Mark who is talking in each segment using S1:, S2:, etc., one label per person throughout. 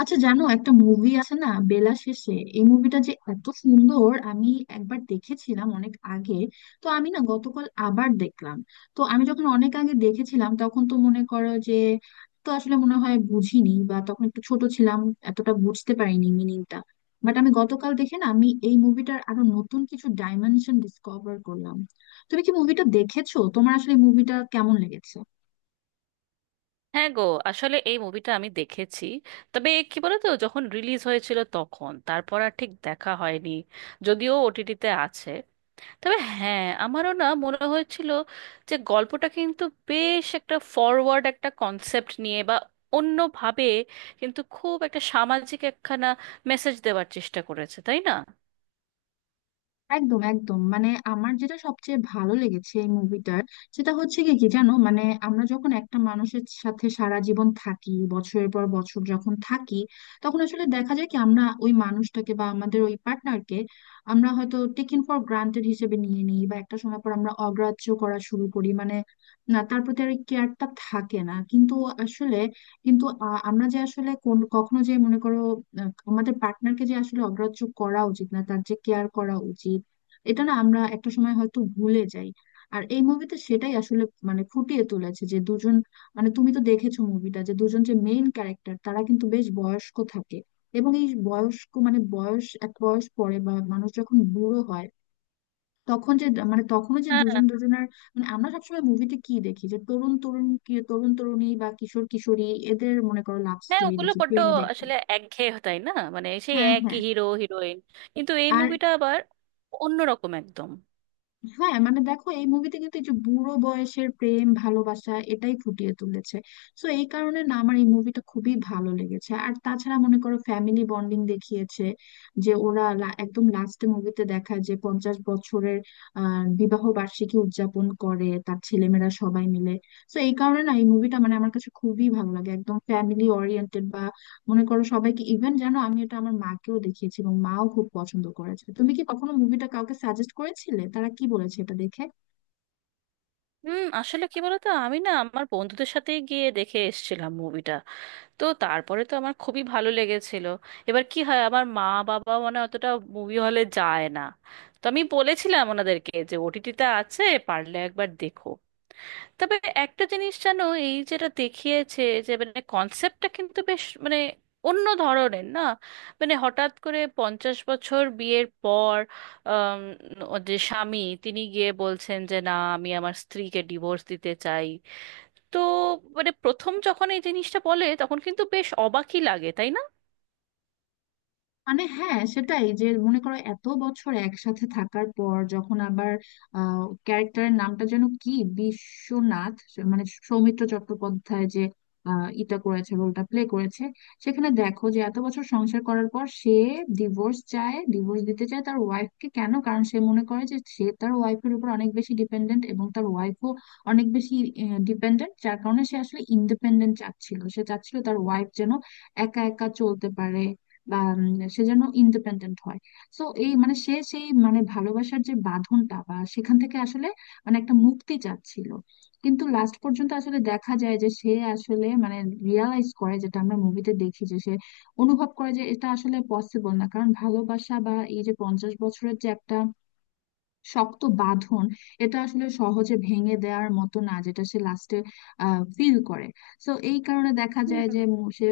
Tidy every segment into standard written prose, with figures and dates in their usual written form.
S1: আচ্ছা জানো, একটা মুভি আছে না, বেলা শেষে? এই মুভিটা যে এত সুন্দর, আমি একবার দেখেছিলাম অনেক আগে। তো আমি না, গতকাল আবার দেখলাম। তো আমি যখন অনেক আগে দেখেছিলাম তখন তো মনে করো যে, তো আসলে মনে হয় বুঝিনি, বা তখন একটু ছোট ছিলাম, এতটা বুঝতে পারিনি মিনিংটা। বাট আমি গতকাল দেখে না, আমি এই মুভিটার আরো নতুন কিছু ডাইমেনশন ডিসকভার করলাম। তুমি কি মুভিটা দেখেছো? তোমার আসলে মুভিটা কেমন লেগেছে?
S2: হ্যাঁ গো। আসলে এই মুভিটা আমি দেখেছি। তবে কি বলতো, যখন রিলিজ হয়েছিল তখন তারপর আর ঠিক দেখা হয়নি, যদিও ওটিটিতে আছে। তবে হ্যাঁ, আমারও না মনে হয়েছিল যে গল্পটা কিন্তু বেশ একটা ফরওয়ার্ড একটা কনসেপ্ট নিয়ে বা অন্যভাবে, কিন্তু খুব একটা সামাজিক একখানা মেসেজ দেওয়ার চেষ্টা করেছে, তাই না?
S1: একদম একদম, মানে আমার যেটা সবচেয়ে ভালো লেগেছে এই মুভিটার, সেটা হচ্ছে কি কি জানো, মানে আমরা যখন একটা মানুষের সাথে সারা জীবন থাকি, বছরের পর বছর যখন থাকি, তখন আসলে দেখা যায় কি, আমরা ওই মানুষটাকে বা আমাদের ওই পার্টনারকে আমরা হয়তো টেকেন ফর গ্রান্টেড হিসেবে নিয়ে নিই, বা একটা সময় পর আমরা অগ্রাহ্য করা শুরু করি, মানে না, তার প্রতি আর কেয়ারটা থাকে না। কিন্তু আসলে কিন্তু আমরা যে আসলে কোন কখনো যে মনে করো, আমাদের পার্টনারকে যে আসলে অগ্রাহ্য করা উচিত না, তার যে কেয়ার করা উচিত, এটা না আমরা একটা সময় হয়তো ভুলে যাই। আর এই মুভিতে সেটাই আসলে মানে ফুটিয়ে তুলেছে যে দুজন, মানে তুমি তো দেখেছো মুভিটা, যে দুজন যে মেইন ক্যারেক্টার, তারা কিন্তু বেশ বয়স্ক থাকে। এবং এই বয়স্ক মানে বয়স, এক বয়স পরে বা মানুষ যখন বুড়ো হয় তখন যে, মানে তখনও যে দুজন
S2: হ্যাঁ
S1: দুজনের, মানে আমরা সবসময় মুভিতে কি দেখি, যে তরুণ তরুণ কি তরুণ তরুণী বা কিশোর কিশোরী, এদের মনে করো লাভ
S2: হ্যাঁ,
S1: স্টোরি
S2: ওগুলো
S1: দেখি,
S2: বড্ড
S1: প্রেম দেখি।
S2: আসলে একঘেয়ে, তাই না? মানে সেই
S1: হ্যাঁ, হ্যাঁ।
S2: একই হিরো হিরোইন, কিন্তু এই
S1: আর
S2: মুভিটা আবার অন্যরকম একদম।
S1: হ্যাঁ, মানে দেখো, এই মুভিতে কিন্তু এই যে বুড়ো বয়সের প্রেম ভালোবাসা এটাই ফুটিয়ে তুলেছে। তো এই কারণে না আমার এই মুভিটা খুবই ভালো লেগেছে। আর তাছাড়া মনে করো ফ্যামিলি বন্ডিং দেখিয়েছে, যে ওরা একদম লাস্টে মুভিতে দেখায় যে 50 বছরের বিবাহ বার্ষিকী উদযাপন করে তার ছেলেমেয়েরা সবাই মিলে। তো এই কারণে না এই মুভিটা মানে আমার কাছে খুবই ভালো লাগে, একদম ফ্যামিলি ওরিয়েন্টেড, মনে করো সবাইকে, ইভেন জানো আমি এটা আমার মাকেও দেখিয়েছি এবং মাও খুব পছন্দ করেছে। তুমি কি কখনো মুভিটা কাউকে সাজেস্ট করেছিলে? তারা কি বলেছে এটা দেখে?
S2: হুম, আসলে কি বলতো, আমি না আমার বন্ধুদের সাথেই গিয়ে দেখে এসেছিলাম মুভিটা। তো তারপরে তো আমার খুবই ভালো লেগেছিল। এবার কি হয়, আমার মা বাবা মানে অতটা মুভি হলে যায় না। তো আমি বলেছিলাম ওনাদেরকে যে ওটিটিতে আছে, পারলে একবার দেখো। তবে একটা জিনিস জানো, এই যেটা দেখিয়েছে, যে মানে কনসেপ্টটা কিন্তু বেশ মানে অন্য ধরনের না। মানে হঠাৎ করে 50 বছর বিয়ের পর, আম, ও যে স্বামী তিনি গিয়ে বলছেন যে না, আমি আমার স্ত্রীকে ডিভোর্স দিতে চাই। তো মানে প্রথম যখন এই জিনিসটা বলে তখন কিন্তু বেশ অবাকই লাগে, তাই না?
S1: মানে হ্যাঁ, সেটাই, যে মনে করো এত বছর একসাথে থাকার পর যখন আবার, ক্যারেক্টারের নামটা যেন কি, বিশ্বনাথ, মানে সৌমিত্র চট্টোপাধ্যায় যে ইটা করেছে, রোলটা প্লে করেছে, সেখানে দেখো যে এত বছর সংসার করার পর সে ডিভোর্স চায়, ডিভোর্স দিতে চায় তার ওয়াইফকে। কেন? কারণ সে মনে করে যে সে তার ওয়াইফের উপর অনেক বেশি ডিপেন্ডেন্ট এবং তার ওয়াইফও অনেক বেশি ডিপেন্ডেন্ট। যার কারণে সে আসলে ইন্ডিপেন্ডেন্ট চাচ্ছিল, সে চাচ্ছিল তার ওয়াইফ যেন একা একা চলতে পারে, বা সে যেন ইন্ডিপেন্ডেন্ট হয়। সো এই মানে সে, সেই মানে ভালোবাসার যে বাঁধনটা, বা সেখান থেকে আসলে মানে একটা মুক্তি চাচ্ছিল। কিন্তু লাস্ট পর্যন্ত আসলে দেখা যায় যে সে আসলে মানে রিয়ালাইজ করে, যেটা আমরা মুভিতে দেখি যে সে অনুভব করে যে এটা আসলে পসিবল না, কারণ ভালোবাসা বা এই যে 50 বছরের যে একটা শক্ত বাঁধন, এটা আসলে সহজে ভেঙে দেওয়ার মতো না, যেটা সে লাস্টে ফিল করে। তো এই কারণে দেখা যায় যে
S2: হুম।
S1: সে,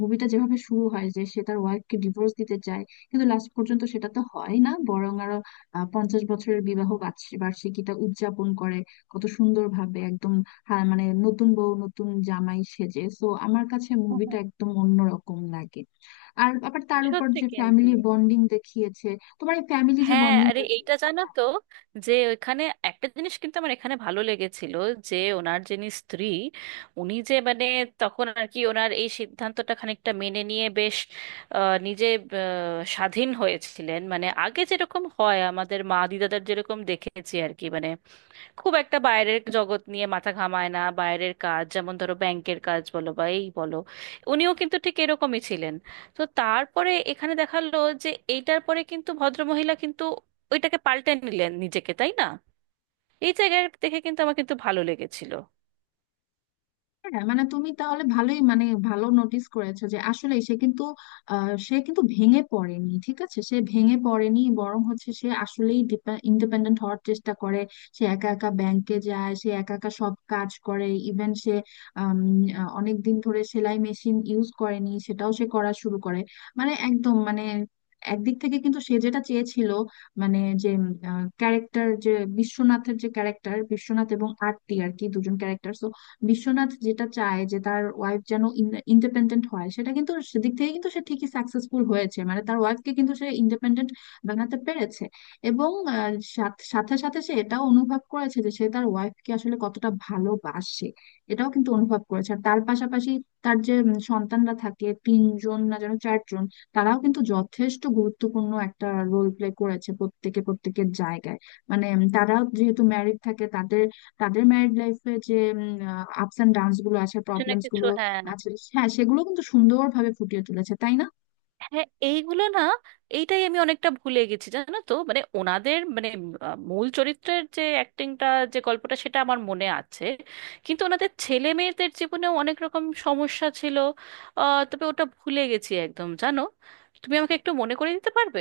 S1: মুভিটা যেভাবে শুরু হয় যে সে তার ওয়াইফকে ডিভোর্স দিতে চায়, কিন্তু লাস্ট পর্যন্ত সেটা তো হয় না, বরং আরো 50 বছরের বিবাহ বার্ষিকীটা উদযাপন করে, কত সুন্দর ভাবে একদম। হ্যাঁ, মানে নতুন বউ নতুন জামাই সেজে, তো আমার কাছে মুভিটা একদম অন্যরকম লাগে। আর আবার তার উপর
S2: সত্যি
S1: যে
S2: কিন্তু।
S1: ফ্যামিলি বন্ডিং দেখিয়েছে, তোমার এই ফ্যামিলি যে
S2: হ্যাঁ
S1: বন্ডিং।
S2: আরে, এইটা জানো তো, যে ওইখানে একটা জিনিস কিন্তু আমার এখানে ভালো লেগেছিল। যে ওনার যিনি স্ত্রী, উনি যে মানে তখন আর কি ওনার এই সিদ্ধান্তটা খানিকটা মেনে নিয়ে বেশ নিজে স্বাধীন হয়েছিলেন। মানে আগে যেরকম হয়, আমাদের মা দিদাদের যেরকম দেখেছি আর কি, মানে খুব একটা বাইরের জগৎ নিয়ে মাথা ঘামায় না, বাইরের কাজ যেমন ধরো ব্যাংকের কাজ বলো বা এই বলো, উনিও কিন্তু ঠিক এরকমই ছিলেন। তো তারপরে এখানে দেখালো যে এইটার পরে কিন্তু ভদ্রমহিলা কিন্তু ওইটাকে পাল্টে নিলেন নিজেকে, তাই না? এই জায়গায় দেখে কিন্তু আমার কিন্তু ভালো লেগেছিল।
S1: হ্যাঁ, মানে তুমি তাহলে ভালোই, মানে ভালো নোটিস করেছো যে আসলে সে কিন্তু সে কিন্তু ভেঙে পড়েনি। ঠিক আছে, সে ভেঙে পড়েনি, বরং হচ্ছে সে আসলেই ইন্ডিপেন্ডেন্ট হওয়ার চেষ্টা করে। সে একা একা ব্যাংকে যায়, সে একা একা সব কাজ করে। ইভেন সে অনেক দিন ধরে সেলাই মেশিন ইউজ করেনি, সেটাও সে করা শুরু করে। মানে একদম মানে একদিক থেকে কিন্তু সে যেটা চেয়েছিল, মানে যে ক্যারেক্টার যে, বিশ্বনাথের যে ক্যারেক্টার, বিশ্বনাথ এবং আরতি আর কি দুজন ক্যারেক্টার, বিশ্বনাথ যেটা চায় যে তার ওয়াইফ যেন ইন্ডিপেন্ডেন্ট হয়, সেটা কিন্তু সেদিক থেকে কিন্তু সে ঠিকই সাকসেসফুল হয়েছে, মানে তার ওয়াইফকে কিন্তু সে ইন্ডিপেন্ডেন্ট বানাতে পেরেছে। এবং সাথে সাথে সে এটাও অনুভব করেছে যে সে তার ওয়াইফকে আসলে কতটা ভালোবাসে, এটাও কিন্তু অনুভব করেছে। আর তার পাশাপাশি তার যে সন্তানরা থাকে, 3 জন না যেন 4 জন, তারাও কিন্তু যথেষ্ট গুরুত্বপূর্ণ একটা রোল প্লে করেছে, প্রত্যেকে প্রত্যেকের জায়গায়। মানে তারাও যেহেতু ম্যারিড থাকে, তাদের তাদের ম্যারিড লাইফে যে আপস এন্ড ডাউনস গুলো আছে,
S2: কিছু না
S1: প্রবলেমস
S2: কিছু,
S1: গুলো
S2: হ্যাঁ।
S1: আছে। হ্যাঁ, সেগুলো কিন্তু সুন্দরভাবে ফুটিয়ে তুলেছে, তাই না?
S2: হ্যাঁ এইগুলো না, এইটাই আমি অনেকটা ভুলে গেছি জানো তো। মানে ওনাদের মানে মূল চরিত্রের যে অ্যাক্টিংটা, যে গল্পটা, সেটা আমার মনে আছে। কিন্তু ওনাদের ছেলে মেয়েদের জীবনেও অনেক রকম সমস্যা ছিল, তবে ওটা ভুলে গেছি একদম জানো। তুমি আমাকে একটু মনে করে দিতে পারবে?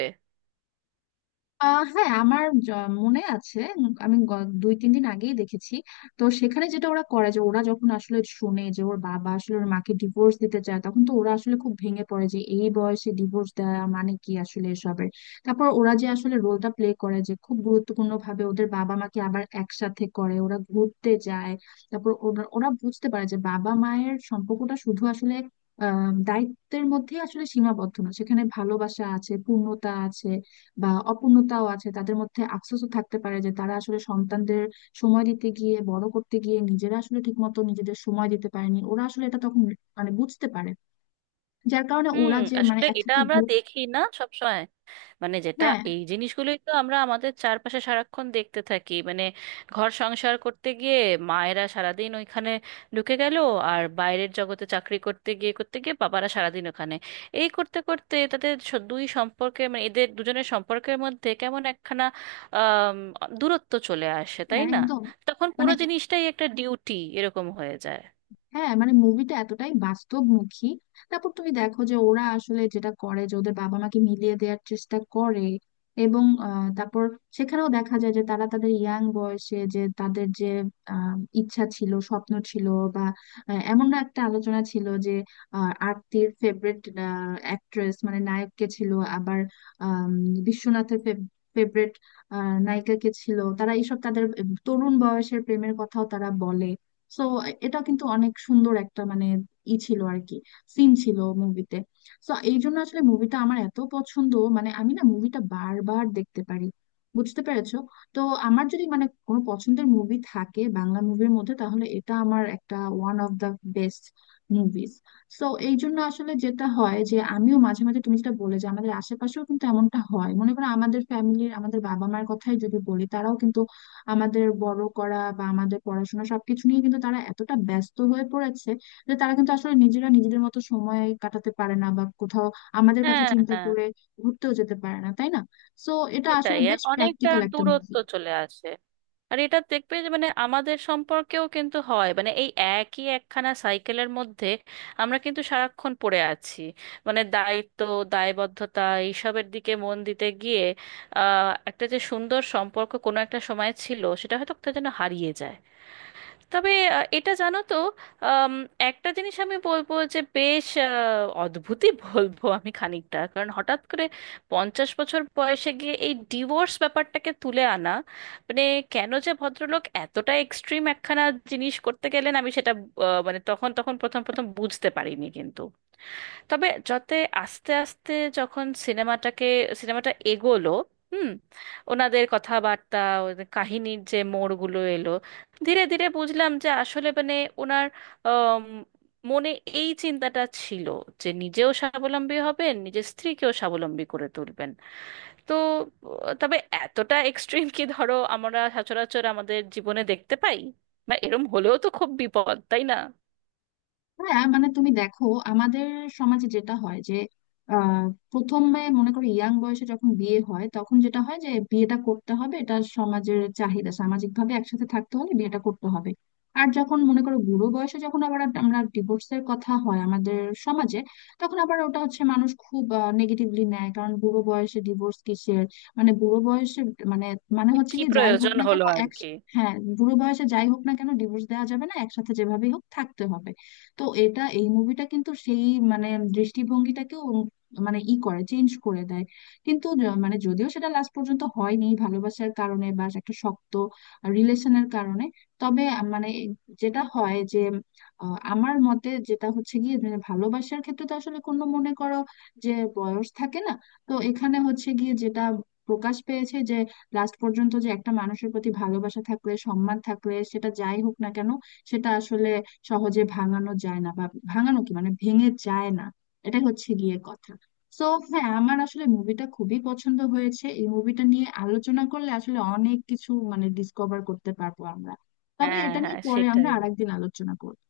S1: হ্যাঁ, আমার মনে আছে, আমি 2-3 দিন আগেই দেখেছি। তো সেখানে যেটা ওরা করে, যে ওরা যখন আসলে শুনে যে ওর বাবা আসলে ওর মাকে ডিভোর্স দিতে চায়, তখন তো ওরা আসলে খুব ভেঙে পড়ে যে এই বয়সে ডিভোর্স দেওয়া মানে কি আসলে এসবের। তারপর ওরা যে আসলে রোলটা প্লে করে যে খুব গুরুত্বপূর্ণ ভাবে ওদের বাবা মাকে আবার একসাথে করে, ওরা ঘুরতে যায়। তারপর ওরা ওরা বুঝতে পারে যে বাবা মায়ের সম্পর্কটা শুধু আসলে আহ দায়িত্বের মধ্যেই আসলে সীমাবদ্ধ না, সেখানে ভালোবাসা আছে, পূর্ণতা আছে, বা অপূর্ণতাও আছে, তাদের মধ্যে আফসোসও থাকতে পারে যে তারা আসলে সন্তানদের সময় দিতে গিয়ে, বড় করতে গিয়ে, নিজেরা আসলে ঠিকমতো নিজেদের সময় দিতে পারেনি। ওরা আসলে এটা তখন মানে বুঝতে পারে, যার কারণে
S2: হুম।
S1: ওরা যে মানে
S2: আসলে এটা
S1: একসাথে
S2: আমরা
S1: গ্রুপ,
S2: দেখি না সবসময়। মানে যেটা
S1: হ্যাঁ
S2: এই জিনিসগুলোই তো আমরা আমাদের চারপাশে সারাক্ষণ দেখতে থাকি মানে। ঘর সংসার করতে গিয়ে মায়েরা সারাদিন ওইখানে ঢুকে গেল। আর বাইরের জগতে চাকরি করতে গিয়ে বাবারা সারাদিন ওখানে। এই করতে করতে তাদের দুই সম্পর্কে, মানে এদের দুজনের সম্পর্কের মধ্যে কেমন একখানা আম, দূরত্ব চলে আসে, তাই
S1: হ্যাঁ,
S2: না?
S1: একদম
S2: তখন
S1: মানে
S2: পুরো জিনিসটাই একটা ডিউটি এরকম হয়ে যায়।
S1: হ্যাঁ, মানে মুভিটা এতটাই বাস্তবমুখী। তারপর তুমি দেখো যে ওরা আসলে যেটা করে যে ওদের বাবা মাকে মিলিয়ে দেওয়ার চেষ্টা করে, এবং তারপর সেখানেও দেখা যায় যে তারা তাদের ইয়াং বয়সে যে তাদের যে আহ, ইচ্ছা ছিল, স্বপ্ন ছিল, বা এমন না একটা আলোচনা ছিল যে আরতির ফেভারিট অ্যাক্ট্রেস, মানে নায়ককে ছিল, আবার আম, বিশ্বনাথের ফেভারিট নায়িকাকে ছিল, তারা এইসব তাদের তরুণ বয়সের প্রেমের কথাও তারা বলে। সো এটা কিন্তু অনেক সুন্দর একটা, মানে ই ছিল আর কি, সিন ছিল মুভিতে। সো এই জন্য আসলে মুভিটা আমার এত পছন্দ, মানে আমি না মুভিটা বারবার দেখতে পারি, বুঝতে পেরেছো? তো আমার যদি মানে কোনো পছন্দের মুভি থাকে বাংলা মুভির মধ্যে, তাহলে এটা আমার একটা one of the best movies. So এই জন্য আসলে যেটা হয়, যে আমিও মাঝে মাঝে তুমি যেটা বলে যে আমাদের আশেপাশেও কিন্তু এমনটা হয়, মনে করো আমাদের ফ্যামিলির আমাদের বাবা মার কথাই যদি বলি, তারাও কিন্তু আমাদের বড় করা বা আমাদের পড়াশোনা সবকিছু নিয়ে কিন্তু তারা এতটা ব্যস্ত হয়ে পড়েছে যে তারা কিন্তু আসলে নিজেরা নিজেদের মতো সময় কাটাতে পারে না, বা কোথাও আমাদের কথা
S2: হ্যাঁ
S1: চিন্তা
S2: হ্যাঁ,
S1: করে ঘুরতেও যেতে পারে না, তাই না? সো এটা আসলে
S2: সেটাই। আর
S1: বেশ
S2: অনেকটা
S1: প্র্যাকটিক্যাল একটা
S2: দূরত্ব
S1: মুভি।
S2: চলে আসে। আর এটা দেখবে যে মানে আমাদের সম্পর্কেও কিন্তু হয়, মানে এই একই একখানা সাইকেলের মধ্যে আমরা কিন্তু সারাক্ষণ পড়ে আছি। মানে দায়িত্ব, দায়বদ্ধতা, এইসবের দিকে মন দিতে গিয়ে একটা যে সুন্দর সম্পর্ক কোনো একটা সময় ছিল, সেটা হয়তো কোথায় যেন হারিয়ে যায়। তবে এটা জানো তো, আম, একটা জিনিস আমি বলবো যে বেশ অদ্ভুতই বলবো আমি খানিকটা, কারণ হঠাৎ করে 50 বছর বয়সে গিয়ে এই ডিভোর্স ব্যাপারটাকে তুলে আনা, মানে কেন যে ভদ্রলোক এতটা এক্সট্রিম একখানা জিনিস করতে গেলেন আমি সেটা মানে তখন তখন প্রথম প্রথম বুঝতে পারিনি। কিন্তু তবে যাতে আস্তে আস্তে যখন সিনেমাটা এগোলো, হুম, ওনাদের কথাবার্তা, ওদের কাহিনীর যে মোড়গুলো এলো, ধীরে ধীরে বুঝলাম যে আসলে মানে ওনার আম, মনে এই চিন্তাটা ছিল যে নিজেও স্বাবলম্বী হবেন, নিজের স্ত্রীকেও স্বাবলম্বী করে তুলবেন। তো তবে এতটা এক্সট্রিম কি ধরো আমরা সচরাচর আমাদের জীবনে দেখতে পাই? বা এরম হলেও তো খুব বিপদ, তাই না?
S1: হ্যাঁ মানে তুমি দেখো, আমাদের সমাজে যেটা হয় যে আহ, প্রথমে মনে করো ইয়াং বয়সে যখন বিয়ে হয় তখন যেটা হয় যে বিয়েটা করতে হবে, এটা সমাজের চাহিদা, সামাজিক ভাবে একসাথে থাকতে হলে বিয়েটা করতে হবে। আর যখন মনে করো বুড়ো বয়সে, যখন আবার আমরা ডিভোর্সের কথা হয় আমাদের সমাজে, তখন আবার ওটা হচ্ছে মানুষ খুব নেগেটিভলি নেয়, কারণ বুড়ো বয়সে ডিভোর্স কিসের, মানে বুড়ো বয়সে মানে, মানে
S2: মানে
S1: হচ্ছে
S2: কি
S1: কি, যাই হোক
S2: প্রয়োজন
S1: না কেন
S2: হলো আর
S1: এক,
S2: কি।
S1: হ্যাঁ বুড়ো বয়সে যাই হোক না কেন ডিভোর্স দেওয়া যাবে না, একসাথে যেভাবেই হোক থাকতে হবে। তো এটা, এই মুভিটা কিন্তু সেই মানে দৃষ্টিভঙ্গিটাকেও উম, মানে ই করে চেঞ্জ করে দেয়। কিন্তু মানে যদিও সেটা লাস্ট পর্যন্ত হয়নি ভালোবাসার কারণে বা একটা শক্ত রিলেশনের কারণে, তবে মানে যেটা হয় যে আমার মতে যেটা হচ্ছে গিয়ে মানে ভালোবাসার ক্ষেত্রে তো আসলে কোনো মনে করো যে বয়স থাকে না। তো এখানে হচ্ছে গিয়ে যেটা প্রকাশ পেয়েছে যে লাস্ট পর্যন্ত যে একটা মানুষের প্রতি ভালোবাসা থাকলে, সম্মান থাকলে, সেটা যাই হোক না কেন সেটা আসলে সহজে ভাঙানো যায় না, বা ভাঙানো কি মানে ভেঙে যায় না, এটাই হচ্ছে গিয়ে কথা। তো হ্যাঁ, আমার আসলে মুভিটা খুবই পছন্দ হয়েছে। এই মুভিটা নিয়ে আলোচনা করলে আসলে অনেক কিছু মানে ডিসকভার করতে পারবো আমরা। তবে
S2: হ্যাঁ
S1: এটা নিয়ে
S2: হ্যাঁ
S1: পরে আমরা
S2: সেটাই।
S1: আরেকদিন আলোচনা করবো।